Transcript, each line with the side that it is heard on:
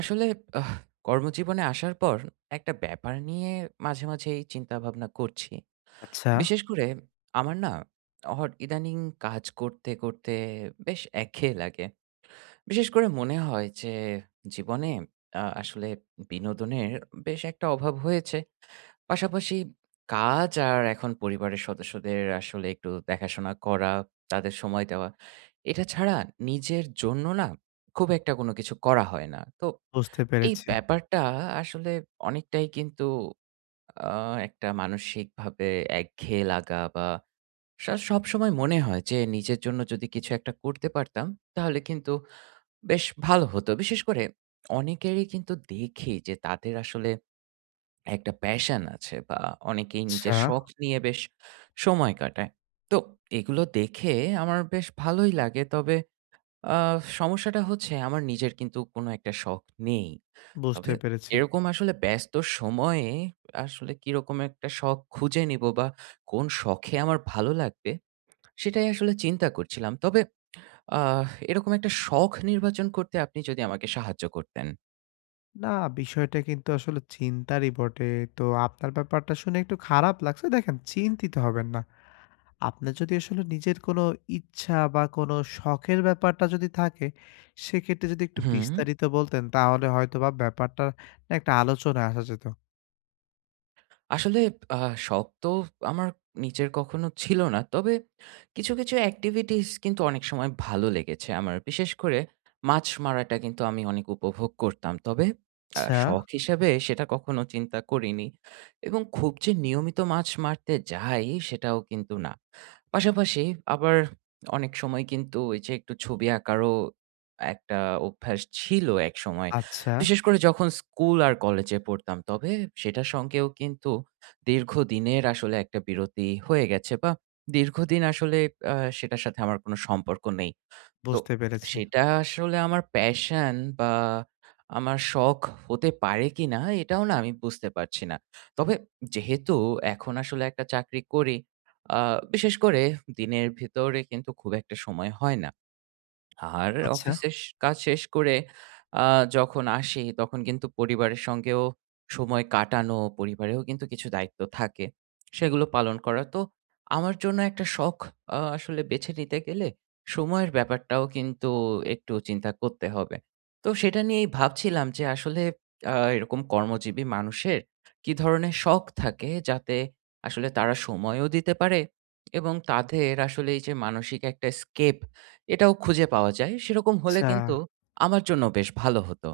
right: আসলে, আহ, কর্মজীবনে আসার পর একটা ব্যাপার নিয়ে মাঝে মাঝেই চিন্তা ভাবনা করছি।
left: আচ্ছা,
right: বিশেষ করে আমার না হট ইদানিং কাজ করতে, করতে বেশ একঘেয়ে লাগে। বিশেষ করে মনে হয় যে জীবনে আসলে বিনোদনের বেশ একটা অভাব হয়েছে। পাশাপাশি কাজ আর এখন পরিবারের সদস্যদের আসলে একটু দেখাশোনা করা, তাদের সময় দেওয়া। এটা ছাড়া নিজের জন্য না খুব একটা কোনো কিছু করা হয় না। তো
left: বুঝতে
right: এই
left: পেরেছি।
right: ব্যাপারটা আসলে অনেকটাই কিন্তু আ একটা মানসিকভাবে একঘেয়ে লাগা বা সবসময় মনে হয় যে, নিজের জন্য যদি কিছু একটা করতে পারতাম, তাহলে কিন্তু বেশ ভালো হতো। বিশেষ করে অনেকেরই কিন্তু দেখি যে, তাদের আসলে একটা প্যাশন আছে, বা অনেকেই
left: আচ্ছা,
right: নিজের শখ নিয়ে বেশ সময় কাটায়। তো এগুলো দেখে আমার বেশ ভালোই লাগে। তবে আ সমস্যাটা হচ্ছে, আমার নিজের কিন্তু কোনো একটা শখ নেই।
left: বুঝতে
right: তবে
left: পেরেছি।
right: এরকম আসলে ব্যস্ত সময়ে আসলে কিরকম একটা শখ খুঁজে নিব, বা কোন শখে আমার ভালো লাগবে, সেটাই আসলে চিন্তা করছিলাম। তবে এরকম একটা শখ নির্বাচন করতে আপনি যদি আমাকে সাহায্য করতেন।
left: না, বিষয়টা কিন্তু আসলে চিন্তারই বটে। তো আপনার ব্যাপারটা শুনে একটু খারাপ লাগছে। দেখেন, চিন্তিত হবেন না। আপনার যদি আসলে নিজের কোনো ইচ্ছা বা কোনো শখের ব্যাপারটা যদি থাকে, সেক্ষেত্রে যদি একটু
right: হুম।
left: বিস্তারিত বলতেন, তাহলে হয়তোবা ব্যাপারটা নিয়ে একটা আলোচনায় আসা যেত।
right: আসলে আ শখ তো আমার নিজের কখনো ছিল না। তবে কিছু, কিছু activities কিন্তু অনেক সময় ভালো লেগেছে আমার। বিশেষ করে মাছ মারাটা কিন্তু আমি অনেক উপভোগ করতাম। তবে
left: আচ্ছা,
right: শখ হিসেবে সেটা কখনো চিন্তা করিনি, এবং খুব যে নিয়মিত মাছ মারতে যাই, সেটাও কিন্তু না। পাশাপাশি আবার অনেক সময় কিন্তু ওই যে একটু ছবি আঁকারও একটা অভ্যাস ছিল একসময়।
left: আচ্ছা,
right: বিশেষ করে যখন স্কুল আর কলেজে পড়তাম। তবে সেটার সঙ্গেও কিন্তু দীর্ঘদিনের আসলে একটা বিরতি হয়ে গেছে, বা দীর্ঘদিন আসলে সেটার সাথে আমার কোনো সম্পর্ক নেই। তো
left: বুঝতে পেরেছি।
right: সেটা আসলে আমার প্যাশন বা আমার শখ হতে পারে কিনা, এটাও না আমি বুঝতে পারছি না। তবে যেহেতু এখন আসলে একটা চাকরি করি, আ বিশেষ করে দিনের ভিতরে কিন্তু খুব একটা সময় হয় না। আর
left: আচ্ছা,
right: অফিসের কাজ শেষ করে আ যখন আসি, তখন কিন্তু পরিবারের সঙ্গেও সময় কাটানো, পরিবারেও কিন্তু কিছু দায়িত্ব থাকে। সেগুলো পালন করা। তো আমার জন্য একটা শখ আসলে বেছে নিতে গেলে সময়ের ব্যাপারটাও কিন্তু একটু চিন্তা করতে হবে। তো সেটা নিয়েই ভাবছিলাম যে, আসলে এরকম কর্মজীবী মানুষের কি ধরনের শখ থাকে, যাতে আসলে তারা সময়ও দিতে পারে, এবং তাদের আসলে এই যে মানসিক একটা এস্কেপ, এটাও খুঁজে পাওয়া যায়। সেরকম হলে
left: আচ্ছা।
right: কিন্তু আমার জন্য বেশ ভালো হতো।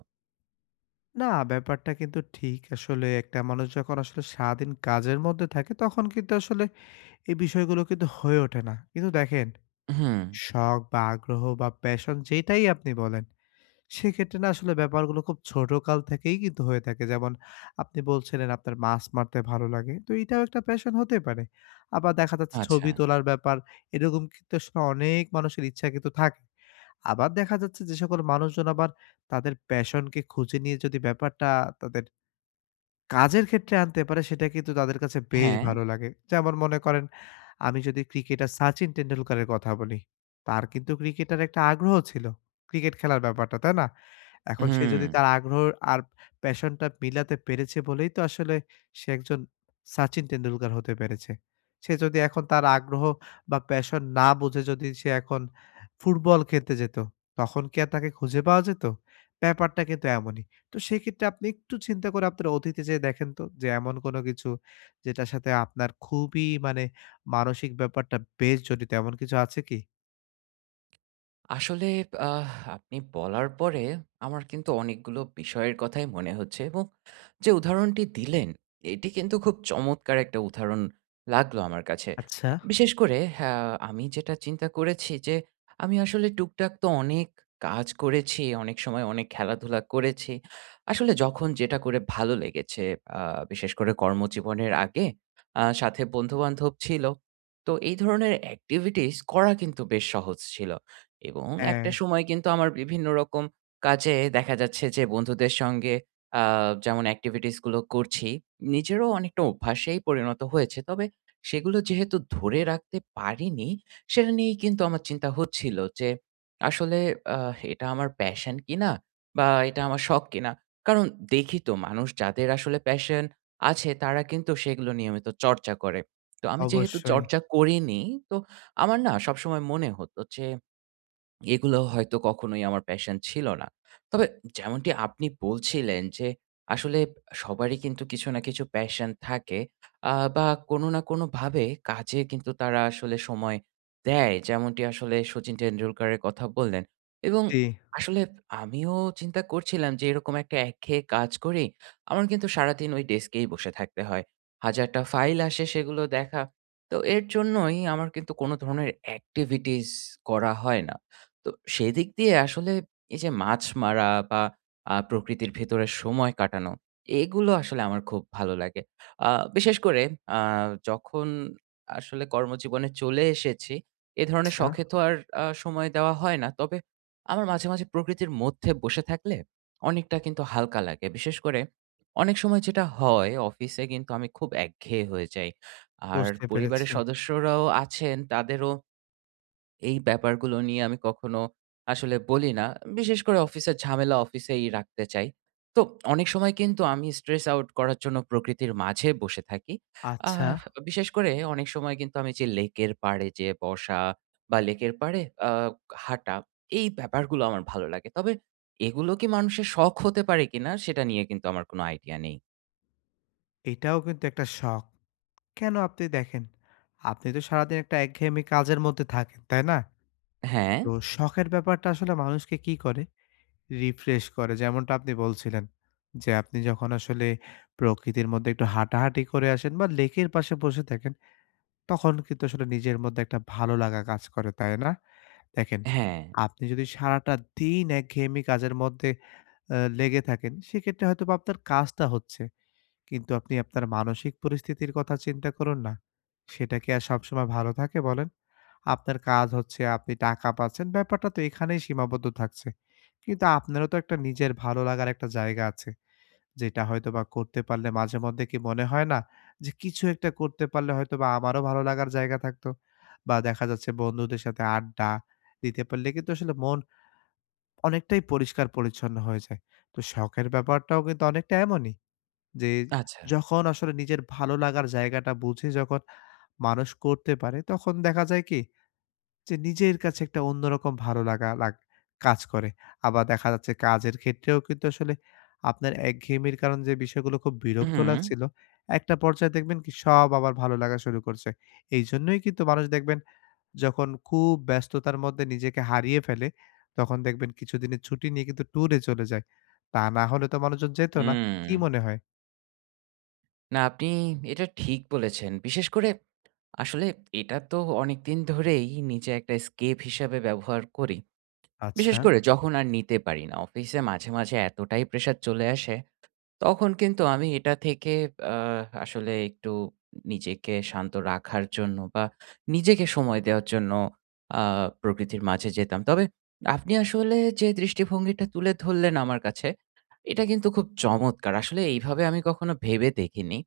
left: না, ব্যাপারটা কিন্তু ঠিক। আসলে একটা মানুষ যখন আসলে সারাদিন কাজের মধ্যে থাকে, তখন কিন্তু আসলে এই বিষয়গুলো কিন্তু হয়ে ওঠে না। কিন্তু দেখেন,
right: হুম,
left: শখ বা আগ্রহ বা প্যাশন যেটাই আপনি বলেন, সেক্ষেত্রে না আসলে ব্যাপারগুলো খুব ছোট কাল থেকেই কিন্তু হয়ে থাকে। যেমন আপনি বলছিলেন আপনার মাছ মারতে ভালো লাগে। তো এটাও একটা প্যাশন হতে পারে। আবার দেখা যাচ্ছে
right: আচ্ছা।
left: ছবি তোলার ব্যাপার, এরকম কিন্তু আসলে অনেক মানুষের ইচ্ছা কিন্তু থাকে। আবার দেখা যাচ্ছে যে সকল মানুষজন আবার তাদের প্যাশনকে খুঁজে নিয়ে যদি ব্যাপারটা তাদের কাজের ক্ষেত্রে আনতে পারে সেটা কিন্তু তাদের কাছে বেশ
right: হ্যাঁ,
left: ভালো লাগে। যেমন মনে করেন আমি যদি ক্রিকেটার সচিন টেন্ডুলকারের কথা বলি, তার কিন্তু ক্রিকেটের একটা আগ্রহ ছিল। ক্রিকেট খেলার ব্যাপারটা, তাই না? এখন সে
right: হুম।
left: যদি তার আগ্রহ আর প্যাশনটা মিলাতে পেরেছে বলেই তো আসলে সে একজন সচিন টেন্ডুলকার হতে পেরেছে। সে যদি এখন তার আগ্রহ বা প্যাশন না বুঝে যদি সে এখন ফুটবল খেলতে যেত, তখন কি আর তাকে খুঁজে পাওয়া যেত? ব্যাপারটা কিন্তু এমনই। তো সেক্ষেত্রে আপনি একটু চিন্তা করে আপনার অতীতে যেয়ে দেখেন তো যে এমন কোনো কিছু যেটার সাথে আপনার খুবই মানে মানসিক ব্যাপারটা বেশ জড়িত এমন কিছু আছে কি?
right: আসলে, আহ, আপনি বলার পরে আমার কিন্তু অনেকগুলো বিষয়ের কথাই মনে হচ্ছে, এবং যে উদাহরণটি দিলেন, এটি কিন্তু খুব চমৎকার একটা উদাহরণ লাগলো আমার কাছে।
left: আচ্ছা।
right: বিশেষ করে হ্যাঁ, আমি যেটা চিন্তা করেছি যে, আমি আসলে টুকটাক তো অনেক কাজ করেছি, অনেক সময় অনেক খেলাধুলা করেছি। আসলে যখন যেটা করে ভালো লেগেছে, আ বিশেষ করে কর্মজীবনের আগে সাথে বন্ধু-বান্ধব ছিল। তো এই ধরনের activities করা কিন্তু বেশ সহজ ছিল। এবং
left: হ্যাঁ,
right: একটা সময় কিন্তু আমার বিভিন্ন রকম কাজে দেখা যাচ্ছে যে, বন্ধুদের সঙ্গে আ যেমন activities গুলো করছি, নিজেরও অনেকটা অভ্যাসেই পরিণত হয়েছে। তবে সেগুলো যেহেতু ধরে রাখতে পারিনি, সেটা নিয়েই কিন্তু আমার চিন্তা হচ্ছিল যে, আসলে এটা আমার প্যাশন কিনা? বা এটা আমার শখ কিনা? কারণ দেখি তো, মানুষ যাদের আসলে প্যাশন আছে, তারা কিন্তু সেগুলো নিয়মিত চর্চা করে। তো আমি যেহেতু
left: অবশ্যই।
right: চর্চা করিনি, তো আমার না সবসময় মনে হতো যে, এগুলো হয়তো কখনোই আমার প্যাশন ছিল না। তবে যেমনটি আপনি বলছিলেন যে, আসলে সবারই কিন্তু কিছু না কিছু প্যাশন থাকে, বা কোনো না কোনোভাবে কাজে কিন্তু তারা আসলে সময় দেয়। যেমনটি আসলে শচীন টেন্ডুলকারের কথা বললেন, এবং
left: জি,
right: আসলে আমিও চিন্তা করছিলাম যে, এরকম একটা একঘেয়ে কাজ করি। আমার কিন্তু সারাদিন ওই ডেস্কেই বসে থাকতে হয়। হাজারটা ফাইল আসে, সেগুলো দেখা। তো এর জন্যই আমার কিন্তু কোনো ধরনের এক্টিভিটিস করা হয় না। তো সেদিক দিয়ে আসলে এই যে মাছ মারা বা প্রকৃতির ভেতরে সময় কাটানো, এগুলো আসলে আমার খুব ভালো লাগে। আ বিশেষ করে আ যখন আসলে কর্মজীবনে চলে এসেছি, এ ধরনের
left: আচ্ছা।
right: শখে তো আর সময় দেওয়া হয় না। তবে আমার মাঝে, মাঝে প্রকৃতির মধ্যে বসে থাকলে অনেকটা কিন্তু হালকা লাগে। বিশেষ করে অনেক সময় যেটা হয়, অফিসে কিন্তু আমি খুব একঘেয়ে হয়ে যাই। আর
left: বুঝতে
right: পরিবারের
left: পেরেছি।
right: সদস্যরাও আছেন, তাদেরও এই ব্যাপারগুলো নিয়ে আমি কখনো আসলে বলি না। বিশেষ করে অফিসের ঝামেলা অফিসেই রাখতে চাই। তো অনেক সময় কিন্তু আমি স্ট্রেস আউট করার জন্য প্রকৃতির মাঝে বসে থাকি।
left: আচ্ছা,
right: আহ বিশেষ করে অনেক সময় কিন্তু আমি যে লেকের পাড়ে যেয়ে বসা, বা লেকের পাড়ে আ হাঁটা, এই ব্যাপারগুলো আমার ভালো লাগে। তবে এগুলো কি মানুষের শখ হতে পারে কিনা, সেটা নিয়ে কিন্তু আমার কোনো আইডিয়া নেই।
left: এটাও কিন্তু একটা শখ। কেন আপনি দেখেন, আপনি তো সারাদিন একটা একঘেয়েমি কাজের মধ্যে থাকেন, তাই না?
right: হ্যাঁ,
left: তো শখের ব্যাপারটা আসলে মানুষকে কি করে রিফ্রেশ করে। যেমনটা আপনি বলছিলেন যে, আপনি যখন আসলে প্রকৃতির মধ্যে একটু হাঁটাহাঁটি করে আসেন বা লেকের পাশে বসে থাকেন, তখন কিন্তু আসলে নিজের মধ্যে একটা ভালো লাগা কাজ করে, তাই না? দেখেন,
right: হ্যাঁ।
left: আপনি যদি সারাটা দিন একঘেয়েমি কাজের মধ্যে লেগে থাকেন, সেক্ষেত্রে হয়তোবা আপনার কাজটা হচ্ছে। কিন্তু আপনি আপনার মানসিক পরিস্থিতির কথা চিন্তা করুন না। সেটা কি আর সবসময় ভালো থাকে বলেন? আপনার কাজ হচ্ছে আপনি টাকা পাচ্ছেন, ব্যাপারটা তো এখানেই সীমাবদ্ধ থাকছে। কিন্তু আপনারও তো একটা নিজের ভালো লাগার একটা জায়গা আছে। যেটা হয়তোবা করতে পারলে মাঝেমধ্যে কি মনে হয় না? যে কিছু একটা করতে পারলে হয়তোবা আমারও ভালো লাগার জায়গা থাকতো। বা দেখা যাচ্ছে বন্ধুদের সাথে আড্ডা দিতে পারলে কিন্তু আসলে মন অনেকটাই পরিষ্কার পরিচ্ছন্ন হয়ে যায়। তো শখের ব্যাপারটাও কিন্তু অনেকটা এমনই। যে
right: আচ্ছা।
left: যখন আসলে নিজের ভালো লাগার জায়গাটা বুঝে যখন মানুষ করতে পারে, তখন দেখা যায় কি? যে নিজের কাছে একটা অন্যরকম ভালো লাগা কাজ করে। আবার দেখা যাচ্ছে কাজের ক্ষেত্রেও কিন্তু আসলে আপনার একঘেয়েমির কারণে যে বিষয়গুলো খুব বিরক্ত
right: হুম,
left: লাগছিল, একটা পর্যায়ে দেখবেন কি সব আবার ভালো লাগা শুরু করছে। এইজন্যই কিন্তু মানুষ দেখবেন যখন খুব ব্যস্ততার মধ্যে নিজেকে হারিয়ে ফেলে, তখন দেখবেন কিছুদিনের ছুটি নিয়ে কিন্তু ট্যুরে চলে যায়। তা না হলে তো মানুষজন যেত না।
right: হুম।
left: কি মনে হয়?
right: না, আপনি এটা ঠিক বলেছেন। বিশেষ করে আসলে এটা তো অনেকদিন ধরেই নিজে একটা এসকেপ হিসাবে ব্যবহার করি। বিশেষ
left: আচ্ছা।
right: করে যখন আর নিতে পারি না। অফিসে মাঝে, মাঝে এতটাই প্রেশার চলে আসে, তখন কিন্তু আমি এটা থেকে আ আসলে একটু নিজেকে শান্ত রাখার জন্য, বা নিজেকে সময় দেওয়ার জন্য আ প্রকৃতির মাঝে যেতাম। তবে আপনি আসলে যে দৃষ্টিভঙ্গিটা তুলে ধরলেন আমার কাছে, এটা কিন্তু খুব চমৎকার। আসলে এইভাবে আমি কখনো ভেবে দেখিনি।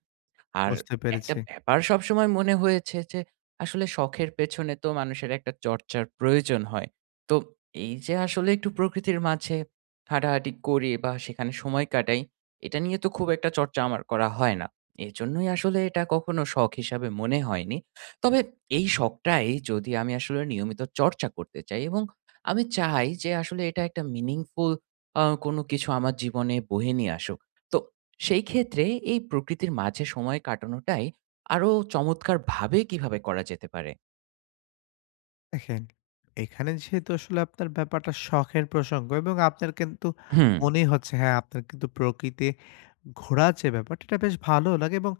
right: আর
left: বুঝতে
right: একটা
left: পেরেছি।
right: ব্যাপার সবসময় মনে হয়েছে যে, আসলে শখের পেছনে তো মানুষের একটা চর্চার প্রয়োজন হয়। তো এই যে আসলে একটু প্রকৃতির মাঝে হাঁটাহাঁটি করি, বা সেখানে সময় কাটাই, এটা নিয়ে তো খুব একটা চর্চা আমার করা হয় না। এজন্যই আসলে এটা কখনো শখ হিসাবে মনে হয়নি। তবে এই শখটাই যদি আমি আসলে নিয়মিত চর্চা করতে চাই, এবং আমি চাই যে আসলে এটা একটা meaningful কোনো কিছু আমার জীবনে বয়ে নিয়ে আসুক। তো সেই ক্ষেত্রে এই প্রকৃতির মাঝে সময় কাটানোটাই আরো চমৎকারভাবে কিভাবে করা যেতে পারে?
left: দেখেন, এখানে যেহেতু আসলে আপনার ব্যাপারটা শখের প্রসঙ্গ এবং আপনার কিন্তু
right: হুম,
left: মনেই হচ্ছে হ্যাঁ, আপনার কিন্তু প্রকৃতি ঘোরার যে ব্যাপারটা এটা বেশ ভালো লাগে এবং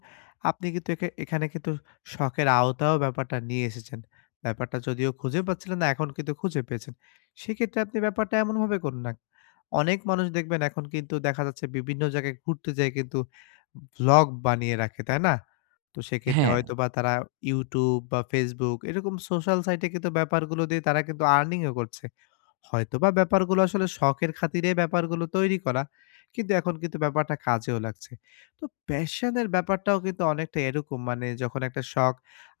left: আপনি কিন্তু এখানে কিন্তু শখের আওতায়ও ব্যাপারটা নিয়ে এসেছেন। ব্যাপারটা যদিও খুঁজে পাচ্ছিলেন না, এখন কিন্তু খুঁজে পেয়েছেন। সেক্ষেত্রে আপনি ব্যাপারটা এমনভাবে করুন না। অনেক মানুষ দেখবেন এখন কিন্তু দেখা যাচ্ছে বিভিন্ন জায়গায় ঘুরতে যেয়ে কিন্তু ভ্লগ বানিয়ে রাখে, তাই না? তো সেক্ষেত্রে
right: হ্যাঁ,
left: হয়তোবা তারা YouTube বা Facebook এরকম সোশ্যাল সাইটে কিন্তু ব্যাপারগুলো দিয়ে তারা কিন্তু আর্নিংও করছে। হয়তোবা ব্যাপারগুলো আসলে শখের খাতিরে ব্যাপারগুলো তৈরি করা। কিন্তু এখন কিন্তু ব্যাপারটা কাজেও লাগছে। তো প্যাশনের ব্যাপারটাও কিন্তু অনেকটা এরকম মানে যখন একটা শখ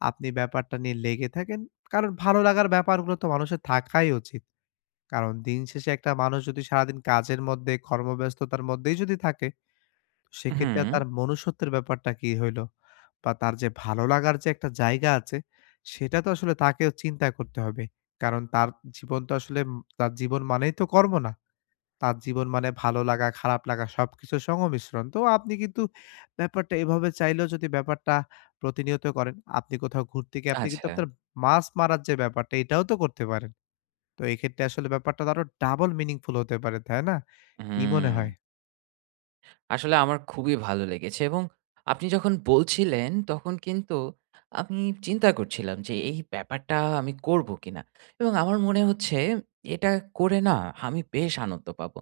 left: আপনি ব্যাপারটা নিয়ে লেগে থাকেন, কারণ ভালো লাগার ব্যাপারগুলো তো মানুষের থাকাই উচিত। কারণ দিন শেষে একটা মানুষ যদি সারাদিন কাজের মধ্যে, কর্মব্যস্ততার মধ্যেই যদি থাকে, সেক্ষেত্রে আর
right: হুম,
left: তার মনুষ্যত্বের ব্যাপারটা কি হইল? বা তার যে ভালো লাগার যে একটা জায়গা আছে, সেটা তো আসলে তাকেও চিন্তা করতে হবে। কারণ তার জীবন তো আসলে তার জীবন মানেই তো কর্ম না। তার জীবন মানে ভালো লাগা, খারাপ লাগা সবকিছুর সংমিশ্রণ। তো আপনি কিন্তু ব্যাপারটা এভাবে চাইলেও যদি ব্যাপারটা প্রতিনিয়ত করেন, আপনি কোথাও ঘুরতে গিয়ে আপনি কিন্তু
right: আচ্ছা,
left: আপনার মাছ মারার যে ব্যাপারটা, এটাও তো করতে পারেন। তো এক্ষেত্রে আসলে ব্যাপারটা তো আরো ডাবল মিনিংফুল হতে পারে, তাই না? কি মনে
right: হুম।
left: হয়?
right: আসলে আমার খুবই ভালো লেগেছে, এবং আপনি যখন বলছিলেন, তখন কিন্তু আমি চিন্তা করছিলাম যে, এই ব্যাপারটা আমি করব কিনা? এবং আমার মনে হচ্ছে, এটা করে না আমি বেশ আনন্দ পাবো।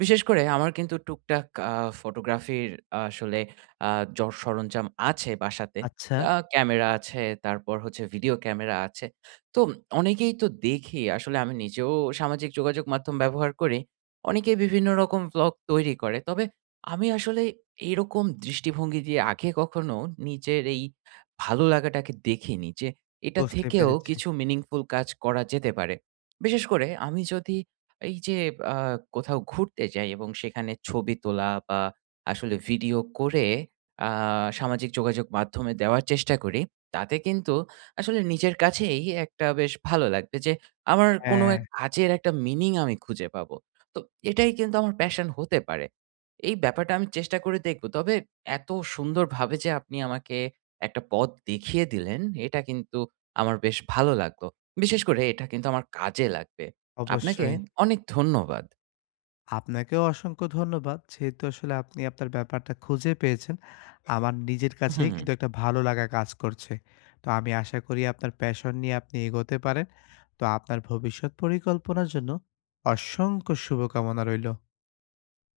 right: বিশেষ করে আমার কিন্তু টুকটাক ফটোগ্রাফির আসলে আ যর সরঞ্জাম আছে বাসাতে।
left: আচ্ছা।
right: ক্যামেরা আছে, তারপর হচ্ছে ভিডিও ক্যামেরা আছে। তো অনেকেই তো দেখি, আসলে আমি নিজেও সামাজিক যোগাযোগ মাধ্যম ব্যবহার করি। অনেকেই বিভিন্ন রকম ভ্লগ তৈরি করে। তবে আমি আসলে এরকম দৃষ্টিভঙ্গি দিয়ে আগে কখনো নিজের এই ভালো লাগাটাকে দেখিনি যে, এটা
left: বুঝতে
right: থেকেও
left: পেরেছি।
right: কিছু মিনিংফুল কাজ করা যেতে পারে। বিশেষ করে আমি যদি এই যে আ কোথাও ঘুরতে যাই, এবং সেখানে ছবি তোলা, বা আসলে ভিডিও করে আ সামাজিক যোগাযোগ মাধ্যমে দেওয়ার চেষ্টা করি, তাতে কিন্তু আসলে নিজের কাছেই একটা বেশ ভালো লাগবে যে, আমার কোনো
left: হ্যাঁ,
right: এক কাজের একটা মিনিং আমি খুঁজে পাবো। তো এটাই কিন্তু আমার প্যাশন হতে পারে। এই ব্যাপারটা আমি চেষ্টা করে দেখব। তবে এত সুন্দরভাবে যে আপনি আমাকে একটা পথ দেখিয়ে দিলেন, এটা কিন্তু আমার বেশ ভালো লাগলো। বিশেষ করে এটা কিন্তু আমার কাজে লাগবে। আপনাকে
left: অবশ্যই।
right: অনেক ধন্যবাদ।
left: আপনাকেও অসংখ্য ধন্যবাদ। যেহেতু আসলে আপনি আপনার ব্যাপারটা খুঁজে পেয়েছেন, আমার নিজের কাছেই
right: হুম।
left: কিন্তু একটা ভালো লাগা কাজ করছে। তো আমি আশা করি আপনার প্যাশন নিয়ে আপনি এগোতে পারেন। তো আপনার ভবিষ্যৎ পরিকল্পনার জন্য অসংখ্য শুভকামনা রইল।